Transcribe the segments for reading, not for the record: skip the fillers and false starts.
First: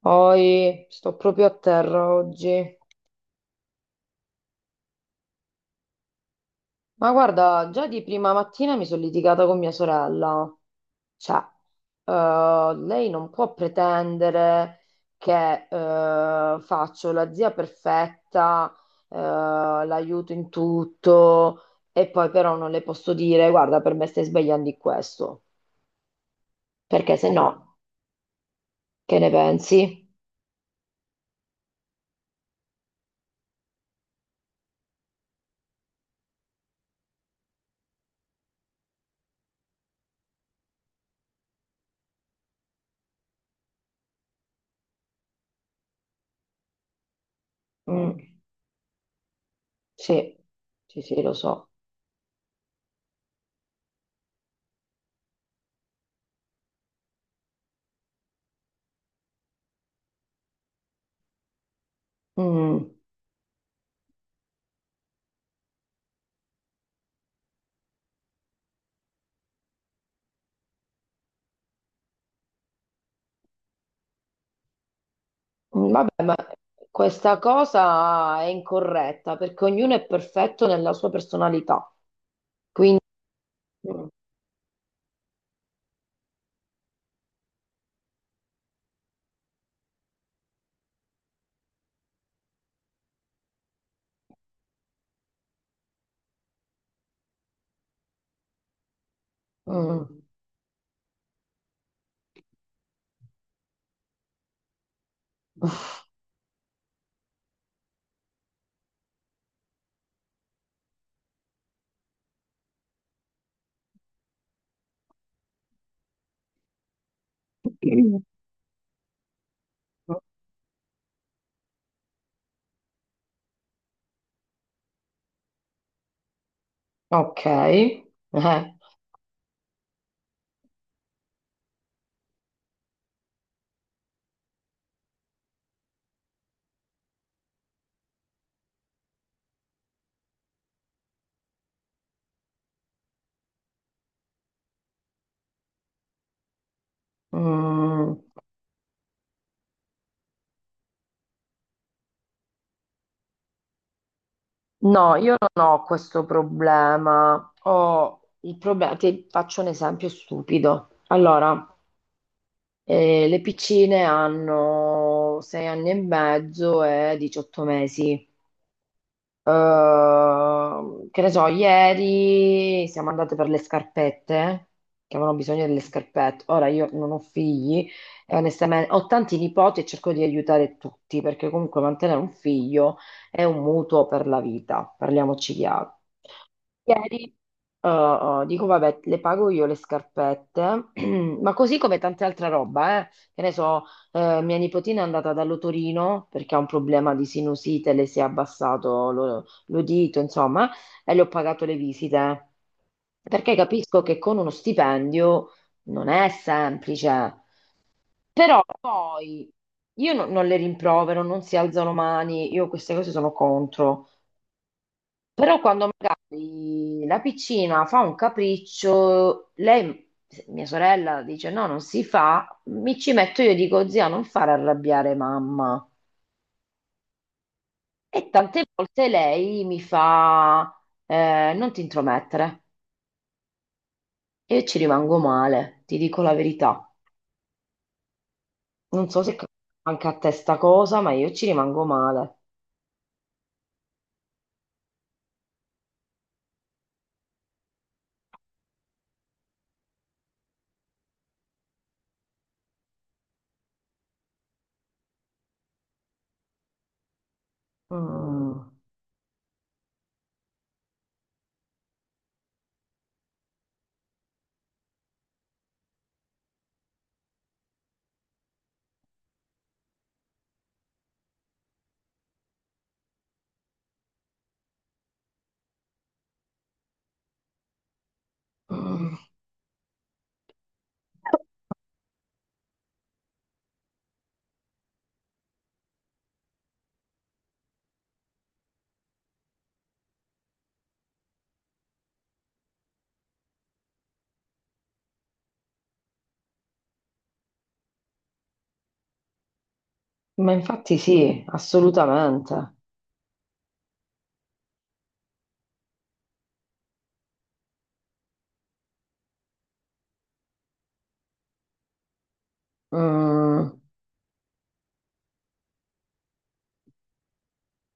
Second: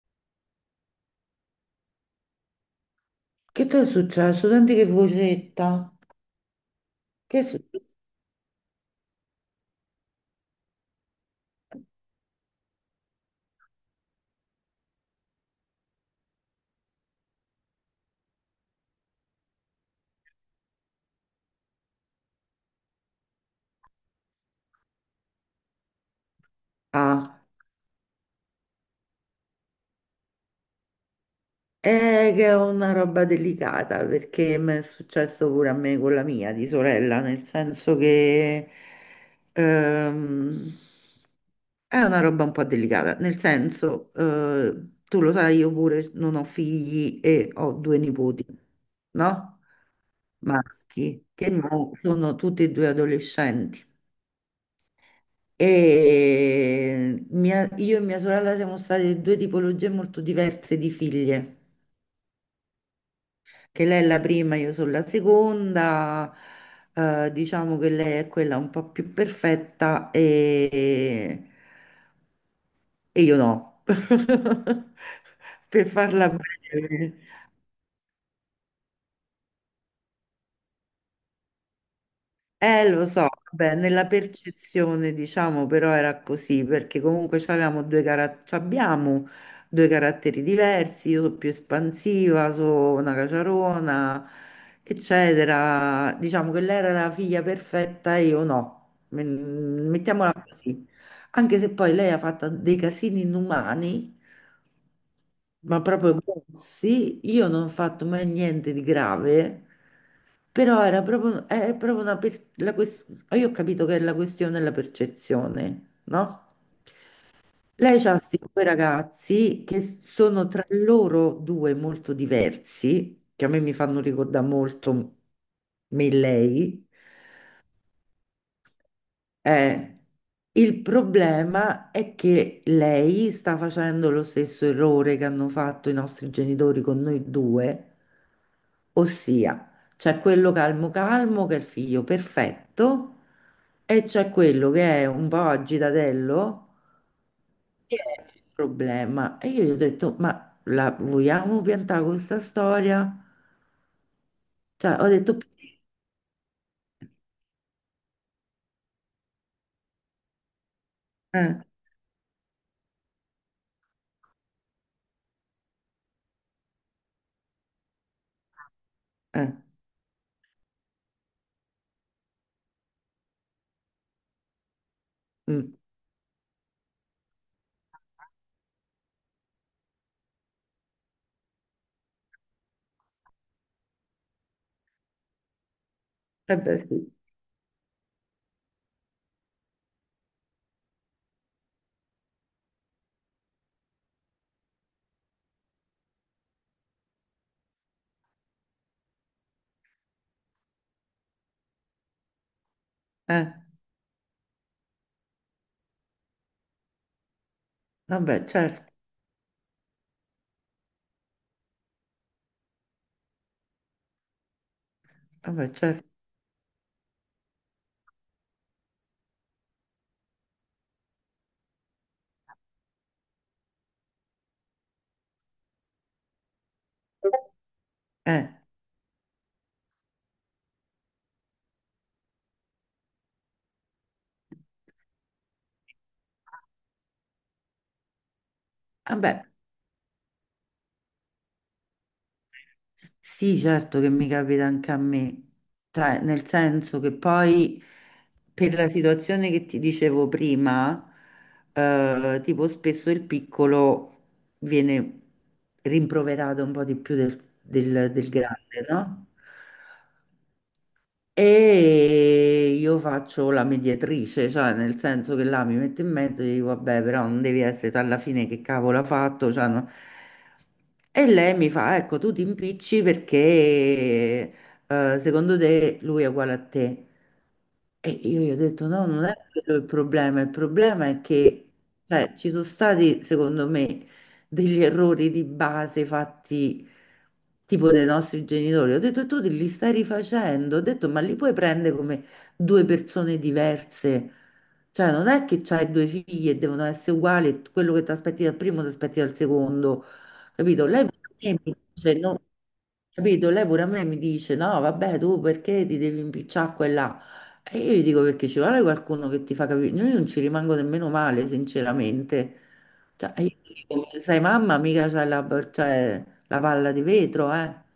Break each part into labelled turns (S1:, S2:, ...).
S1: Poi sto proprio a terra oggi.
S2: Che ti è successo? Senti che vocetta.
S1: Ma
S2: Che è
S1: guarda, già
S2: successo?
S1: di prima mattina mi sono litigata con mia sorella. Cioè, lei non può pretendere che faccio la zia perfetta, l'aiuto in tutto, e poi però non le posso dire, guarda, per me stai sbagliando in questo. Perché se
S2: Ah,
S1: no, che ne pensi?
S2: è che è una roba delicata perché mi è successo pure a me con la mia di sorella, nel senso che ehm, è una roba un po' delicata, nel senso, tu lo sai, io pure non ho figli e ho due
S1: Mm,
S2: nipoti, no?
S1: sì, sì, sì,
S2: Maschi,
S1: lo
S2: che
S1: so.
S2: mo sono tutti e due adolescenti. Io e mia sorella siamo state due tipologie molto diverse di figlie,
S1: Mm.
S2: che lei è la prima, io sono la seconda, diciamo che lei è quella un po' più perfetta e io no. Per
S1: Vabbè,
S2: farla
S1: ma
S2: breve.
S1: questa cosa è incorretta perché ognuno è perfetto nella sua personalità.
S2: Lo so, vabbè, nella
S1: Mm.
S2: percezione, diciamo, però era così, perché comunque c'abbiamo due caratteri diversi, io sono più espansiva, sono una caciarona, eccetera. Diciamo che lei era la figlia perfetta e io no, mm,
S1: Mm.
S2: mettiamola così. Anche se poi lei ha fatto dei casini inumani, ma proprio grossi, io non ho fatto mai niente di grave, però era proprio, è proprio una per- la ques- ah, io ho capito che è la questione della percezione, no? Lei ha questi due ragazzi che sono tra loro due molto diversi, che a me mi fanno ricordare molto me e lei,
S1: Ok.
S2: eh, il problema è che lei sta facendo lo stesso errore che hanno fatto i nostri genitori con noi due, ossia c'è quello calmo calmo che è il figlio perfetto e c'è quello che è un po' agitatello che
S1: Mm.
S2: è il problema. E io gli ho detto, ma la vogliamo piantare con questa storia? Cioè, ho
S1: No, io
S2: detto,
S1: non ho questo problema. Ho il problema, ti faccio un esempio stupido.
S2: eh,
S1: Allora, le piccine hanno 6 anni e mezzo e 18 mesi.
S2: eh,
S1: Che ne so, ieri siamo andate per le scarpette, che avevano bisogno
S2: mm,
S1: delle scarpette. Ora io non ho figli e onestamente ho tanti nipoti e cerco di aiutare tutti, perché comunque mantenere un figlio è un mutuo per la vita, parliamoci chiaro.
S2: eh beh sì,
S1: Ieri, eh, dico, vabbè, le pago io le scarpette, ma così come tante altre roba, eh. Che ne so, mia nipotina è andata dall'otorino perché ha un problema di sinusite, le si è abbassato l'udito, insomma, e le ho pagato le visite.
S2: eh,
S1: Perché capisco che con uno stipendio non è semplice,
S2: vabbè
S1: però
S2: certo,
S1: poi io non le rimprovero, non si alzano mani, io queste cose sono contro. Però
S2: vabbè
S1: quando
S2: certo,
S1: magari la piccina fa un capriccio, lei, mia sorella, dice no, non si fa, mi ci metto io e dico zia, non far arrabbiare mamma. E
S2: eh.
S1: tante volte lei mi fa non ti intromettere. E io ci rimango male, ti dico la verità. Non so se
S2: Vabbè,
S1: capita anche a te sta cosa, ma io ci rimango male.
S2: sì, certo che mi capita anche a me, cioè nel senso che poi per la situazione che ti dicevo prima, tipo spesso il piccolo viene rimproverato un po' di più del
S1: Mm.
S2: grande, no? E io faccio la mediatrice, cioè nel senso che là mi metto in mezzo e dico, vabbè, però non devi essere tu alla fine che cavolo ha fatto. Cioè, no. E lei mi fa, ecco, tu ti impicci perché secondo te lui è uguale a te. E io gli ho detto: no,
S1: Mm.
S2: non è quello il problema. Il problema è che cioè, ci sono stati, secondo me, degli errori di base fatti tipo dai nostri genitori. Ho detto: tu li stai rifacendo. Ho detto: ma li puoi prendere come due persone diverse? Cioè, non è che c'hai due figli e devono essere uguali, e quello che ti aspetti dal primo ti aspetti dal secondo,
S1: Ma
S2: capito?
S1: infatti
S2: Lei pure
S1: sì,
S2: a me mi dice: no,
S1: assolutamente.
S2: capito? Lei pure a me mi dice: no, vabbè, tu perché ti devi impicciare a quella? E io gli dico perché ci vuole qualcuno che ti fa capire. Io non ci rimango nemmeno male, sinceramente. Cioè, io
S1: Mm.
S2: gli dico, sai, mamma, c'hai la palla di vetro, eh.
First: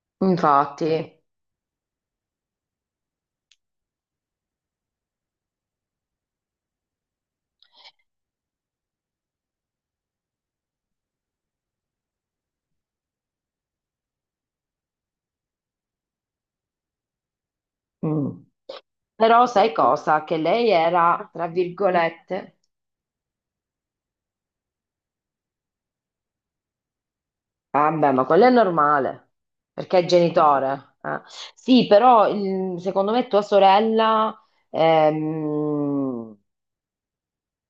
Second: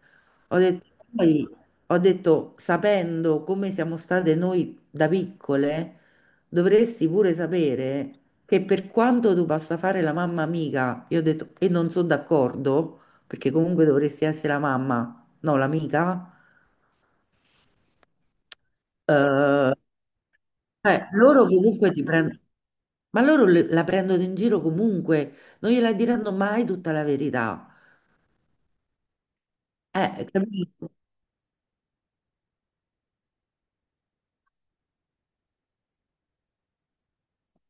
S2: Ho detto,
S1: Infatti.
S2: poi, ho detto, sapendo come siamo state noi da piccole, dovresti pure sapere che per quanto tu possa fare la mamma amica, io ho detto, e non sono d'accordo, perché comunque dovresti essere la mamma, no, l'amica.
S1: Mm. Però sai
S2: eh,
S1: cosa? Che lei
S2: Cioè,
S1: era, tra
S2: loro comunque ti prendono,
S1: virgolette,
S2: ma la prendono in giro comunque, non gliela diranno mai tutta la verità.
S1: vabbè, ma quello è normale, perché è
S2: Capito?
S1: genitore. Eh. Sì, però secondo me tua sorella ehm,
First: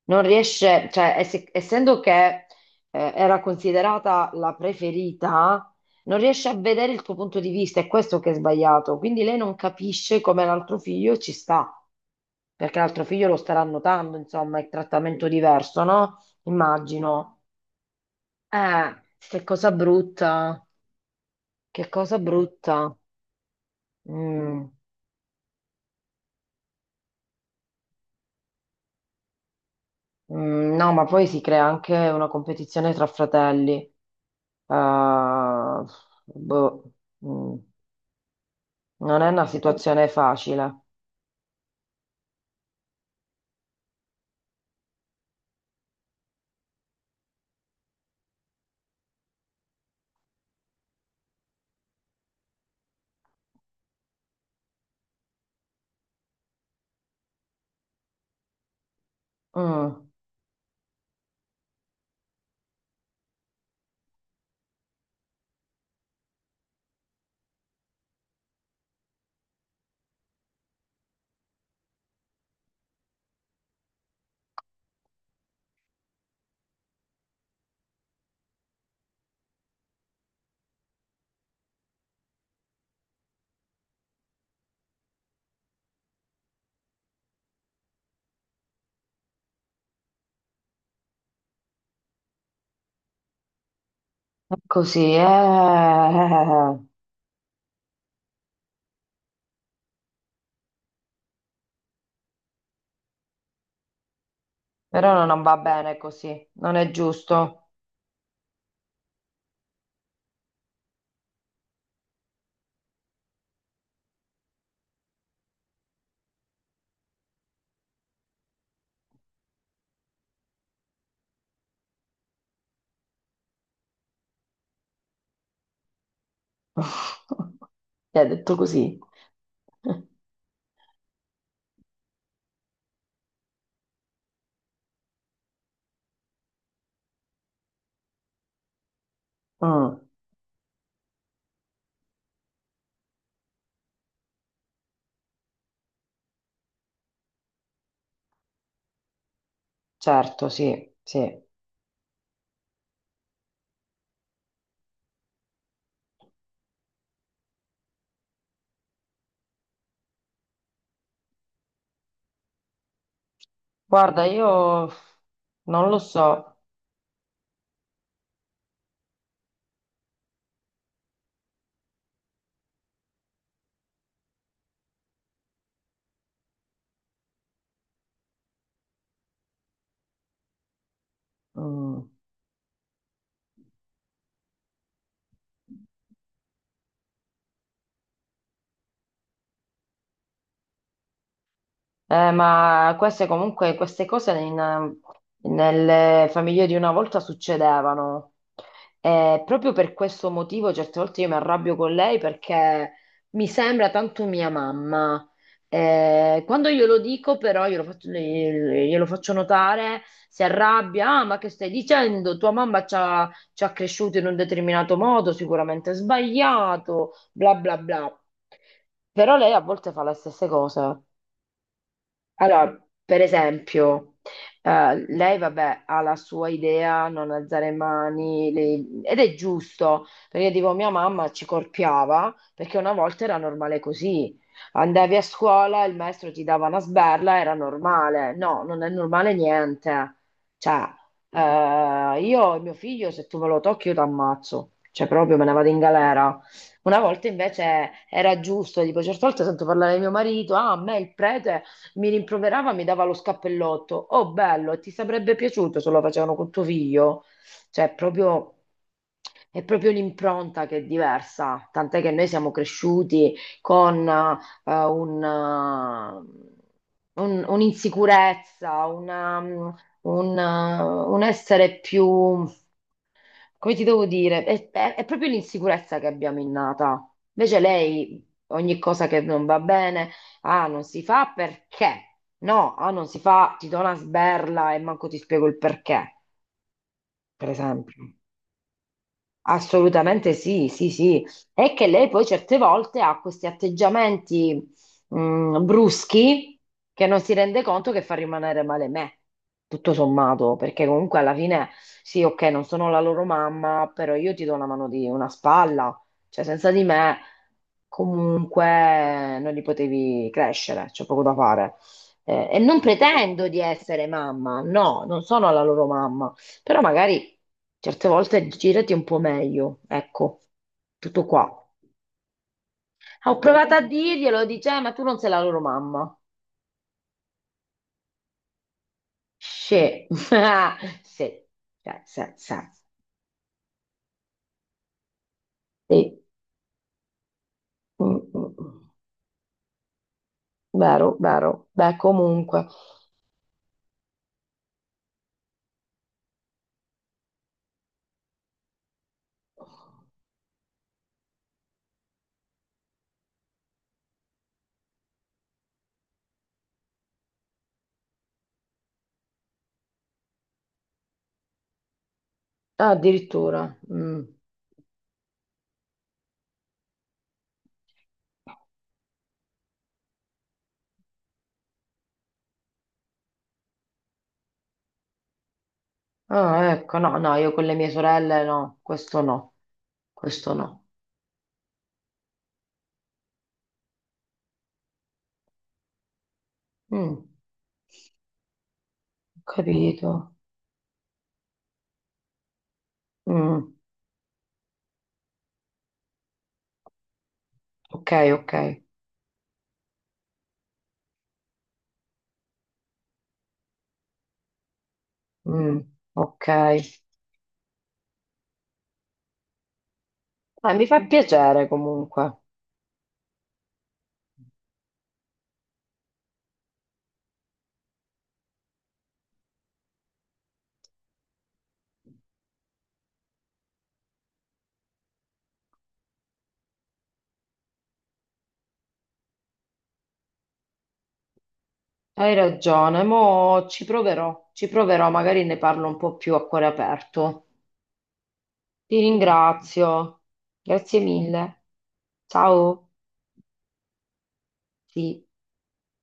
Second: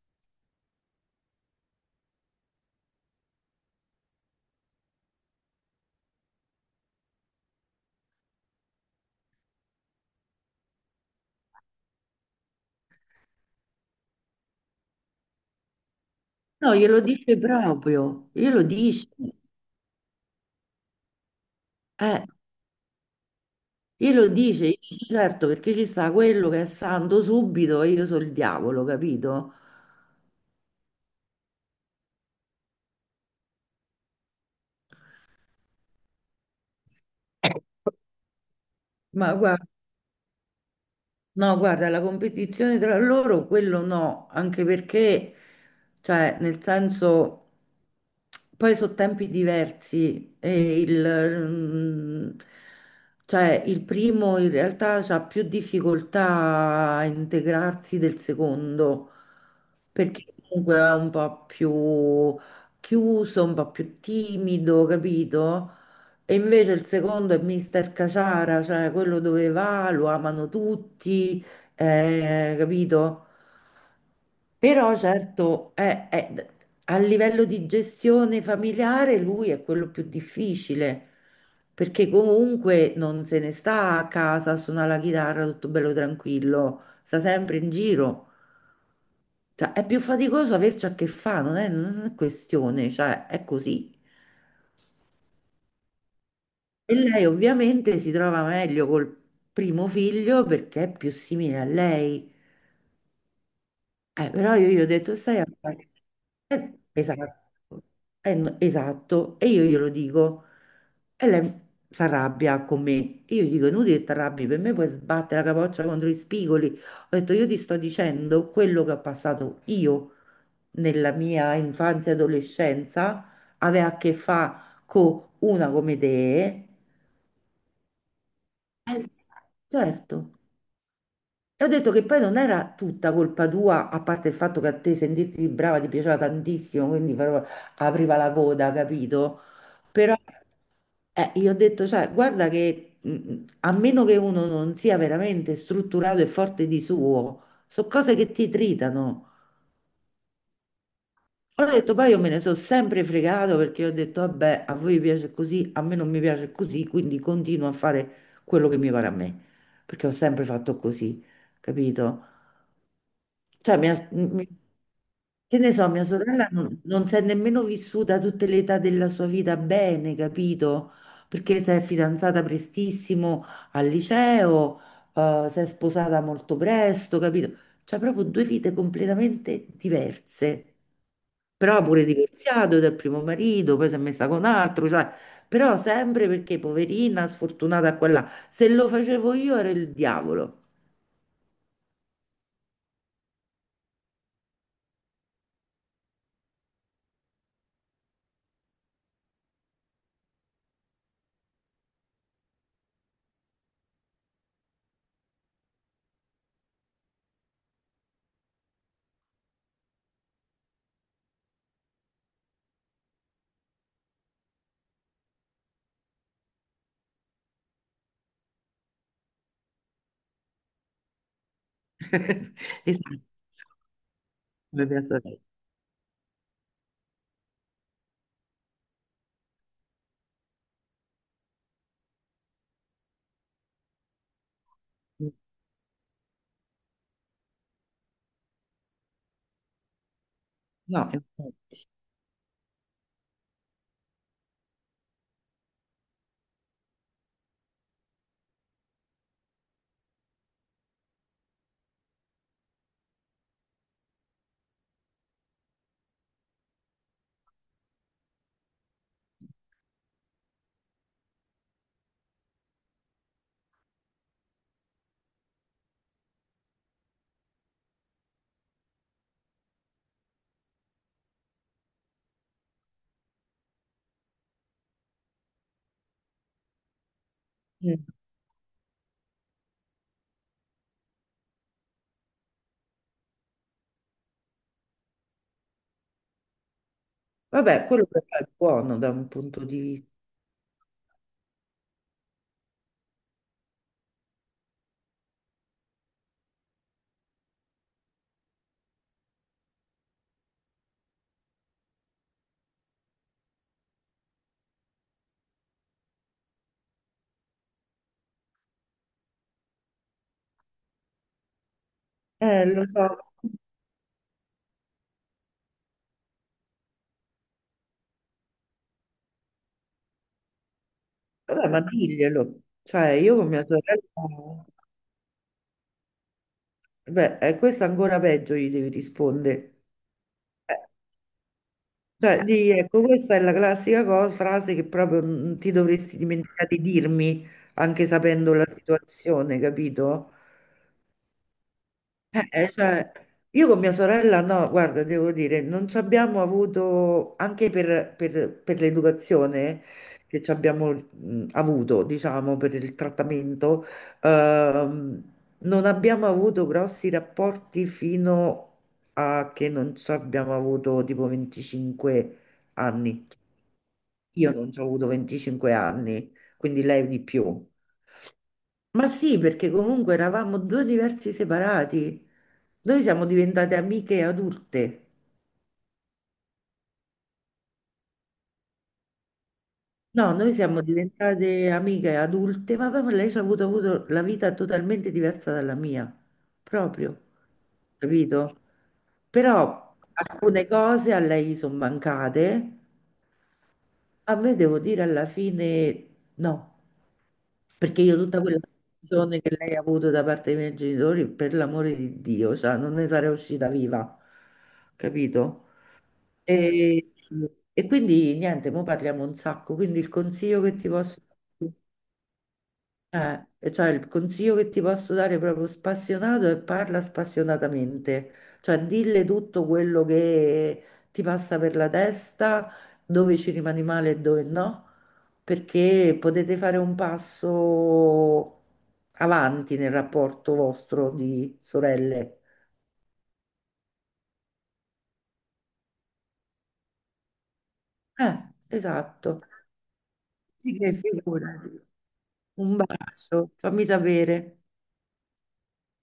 S1: non riesce, cioè essendo che era considerata la preferita, non riesce a vedere il tuo punto di vista, è questo che è sbagliato. Quindi lei non capisce come l'altro figlio ci sta, perché l'altro figlio lo starà notando, insomma, è trattamento diverso, no?
S2: No, glielo
S1: Immagino.
S2: dice proprio,
S1: Che cosa brutta, che cosa
S2: eh,
S1: brutta.
S2: glielo dice,
S1: Mm,
S2: gli dice, certo, perché ci sta quello che è santo subito e io sono il diavolo, capito?
S1: mm, no, ma poi si crea anche una competizione tra fratelli. Boh, mm, non è
S2: Ma
S1: una
S2: guarda.
S1: situazione facile.
S2: No, guarda, la competizione tra loro, quello no, anche perché, cioè, nel senso, poi sono tempi diversi cioè, il primo in realtà ha più difficoltà a integrarsi del secondo,
S1: Mm,
S2: perché comunque è un po' più chiuso, un po' più timido, capito? E invece il secondo è Mister Caciara, cioè quello dove va, lo amano tutti, capito? Però certo, a livello di gestione familiare lui è quello più difficile, perché comunque non se ne sta a casa a suonare la chitarra tutto bello tranquillo, sta sempre in giro. Cioè, è più faticoso averci a che fare, non è questione, cioè è così.
S1: è così, eh.
S2: E lei ovviamente si trova meglio col primo figlio perché è più simile a lei. Però io gli ho detto,
S1: Però
S2: stai
S1: non
S2: a
S1: va
S2: fare...
S1: bene così, non è giusto.
S2: esatto. No, esatto. E io glielo dico. E lei si arrabbia con me. Io gli dico, inutile che ti arrabbi, per me puoi sbattere la capoccia contro i spigoli. Ho detto, io ti sto dicendo quello che ho passato io nella mia infanzia e adolescenza aveva a che fare con una come te.
S1: Mi ha detto così.
S2: Sì, certo. E ho detto che poi non era tutta colpa tua, a parte il fatto che a te sentirti brava ti piaceva tantissimo, quindi però apriva la coda, capito?
S1: Mm,
S2: Però io ho detto, cioè, guarda che a meno che uno non sia veramente strutturato e forte di suo, sono cose che ti tritano.
S1: certo, sì, sì.
S2: Allora ho detto, poi io me ne sono sempre fregato perché ho detto, vabbè, a voi piace così, a me non mi piace così, quindi continuo a fare quello che mi pare a me, perché ho sempre fatto così, capito? Cioè, mia-
S1: Guarda,
S2: mi-
S1: io
S2: che ne
S1: non
S2: so,
S1: lo
S2: mia sorella
S1: so.
S2: non si è nemmeno vissuta tutte le età della sua vita bene, capito? Perché si è fidanzata prestissimo al liceo, si è sposata molto presto, capito? Cioè, proprio due vite completamente diverse. Però pure
S1: Mm.
S2: divorziato dal primo marito, poi si è messa con altro, cioè, però sempre perché poverina, sfortunata qua e là. Se lo facevo io era il diavolo.
S1: Ma queste comunque, queste cose nelle famiglie di una volta succedevano. E proprio per questo motivo certe volte io mi arrabbio con lei perché mi sembra tanto mia mamma. Quando glielo dico però, glielo faccio notare, si arrabbia, ah, ma che stai dicendo? Tua mamma ci ha cresciuto in un determinato modo, sicuramente sbagliato, bla bla bla. Però lei a volte fa le stesse cose. Allora, per
S2: Esatto,
S1: esempio,
S2: come mia
S1: lei,
S2: sorella.
S1: vabbè, ha la sua idea, non alzare mani, ed è giusto, perché tipo mia mamma ci corpiava, perché una volta era normale così. Andavi a scuola, il maestro ti dava una sberla, era normale. No, non è normale niente. Cioè,
S2: No, infatti.
S1: io e mio figlio, se tu me lo tocchi, io ti ammazzo. Cioè, proprio me ne vado in galera. Una volta invece era giusto, tipo, certe volte sento parlare di mio marito, ah, a me il prete mi rimproverava, mi dava lo scappellotto. Oh, bello, ti sarebbe piaciuto se lo facevano con tuo figlio? Cioè, proprio, è proprio l'impronta che è diversa. Tant'è che noi siamo cresciuti con un'insicurezza, un essere più come ti devo dire, è proprio l'insicurezza che abbiamo innata. Invece
S2: Mm.
S1: lei, ogni cosa che non va bene, ah, non si fa perché? No, ah, non si fa, ti do una sberla e manco ti spiego il perché, per
S2: Vabbè,
S1: esempio.
S2: quello però è buono da un punto di vista.
S1: Assolutamente sì, sì, sì. È che lei poi certe volte ha questi atteggiamenti bruschi che non si rende conto che fa rimanere male me, tutto sommato, perché comunque alla fine sì, ok, non sono la loro mamma, però io ti do una mano di una spalla, cioè senza di me comunque non li potevi crescere, c'è poco da fare. E non
S2: Lo so,
S1: pretendo di essere mamma, no, non sono la loro mamma però magari certe volte girati un po' meglio, ecco, tutto qua.
S2: vabbè, ma diglielo. Cioè,
S1: Ah,
S2: io
S1: ho
S2: con mia
S1: provato a
S2: sorella,
S1: dirglielo, dice, ma tu non sei la loro mamma.
S2: beh, questa ancora peggio gli devi rispondere.
S1: Sì,
S2: Eh,
S1: sì, cioè, sì,
S2: Cioè,
S1: sì.
S2: di, ecco, questa è la classica cosa, frase che proprio non ti dovresti
S1: Sì.
S2: dimenticare di dirmi, anche
S1: Mm, mm,
S2: sapendo la
S1: mm.
S2: situazione, capito?
S1: Vero, vero. Beh, comunque.
S2: Cioè, io con mia sorella, no, guarda, devo dire, non ci abbiamo avuto, anche per l'educazione che ci abbiamo avuto, diciamo, per il trattamento, ehm, non abbiamo avuto grossi rapporti fino a che non ci abbiamo avuto tipo 25
S1: Ah,
S2: anni.
S1: addirittura. Mm.
S2: Io non ci ho avuto 25 anni, quindi lei di più. Ma sì, perché comunque eravamo due universi separati. Noi siamo diventate amiche adulte.
S1: Ah, ecco, no, no, io con le mie sorelle no, questo no,
S2: No,
S1: questo
S2: noi siamo
S1: no.
S2: diventate amiche adulte, ma proprio lei ci ha avuto la vita totalmente diversa dalla mia,
S1: Mm,
S2: proprio,
S1: ho
S2: capito? Però
S1: capito.
S2: alcune cose a lei sono mancate,
S1: Mm,
S2: a me devo dire alla fine no. Perché
S1: ok,
S2: io tutta
S1: ok.
S2: quella attenzione che lei ha avuto da parte dei miei genitori, per l'amore di Dio, cioè, non ne sarei uscita viva, capito?
S1: Mm, ok.
S2: E, e quindi niente, mo parliamo un sacco, quindi il consiglio che
S1: Mi
S2: ti
S1: fa
S2: posso
S1: piacere
S2: dare
S1: comunque.
S2: e cioè il consiglio che ti posso dare proprio spassionato è parla spassionatamente, cioè dille tutto quello che ti passa per la testa, dove ci rimani male e dove no, perché potete fare un passo avanti nel rapporto vostro di
S1: Hai
S2: sorelle.
S1: ragione, mo ci proverò, magari ne parlo un po' più a cuore aperto. Ti
S2: Esatto.
S1: ringrazio.
S2: Sì, che
S1: Grazie mille.
S2: figurati. Un
S1: Ciao.
S2: bacio, fammi sapere.
S1: Sì.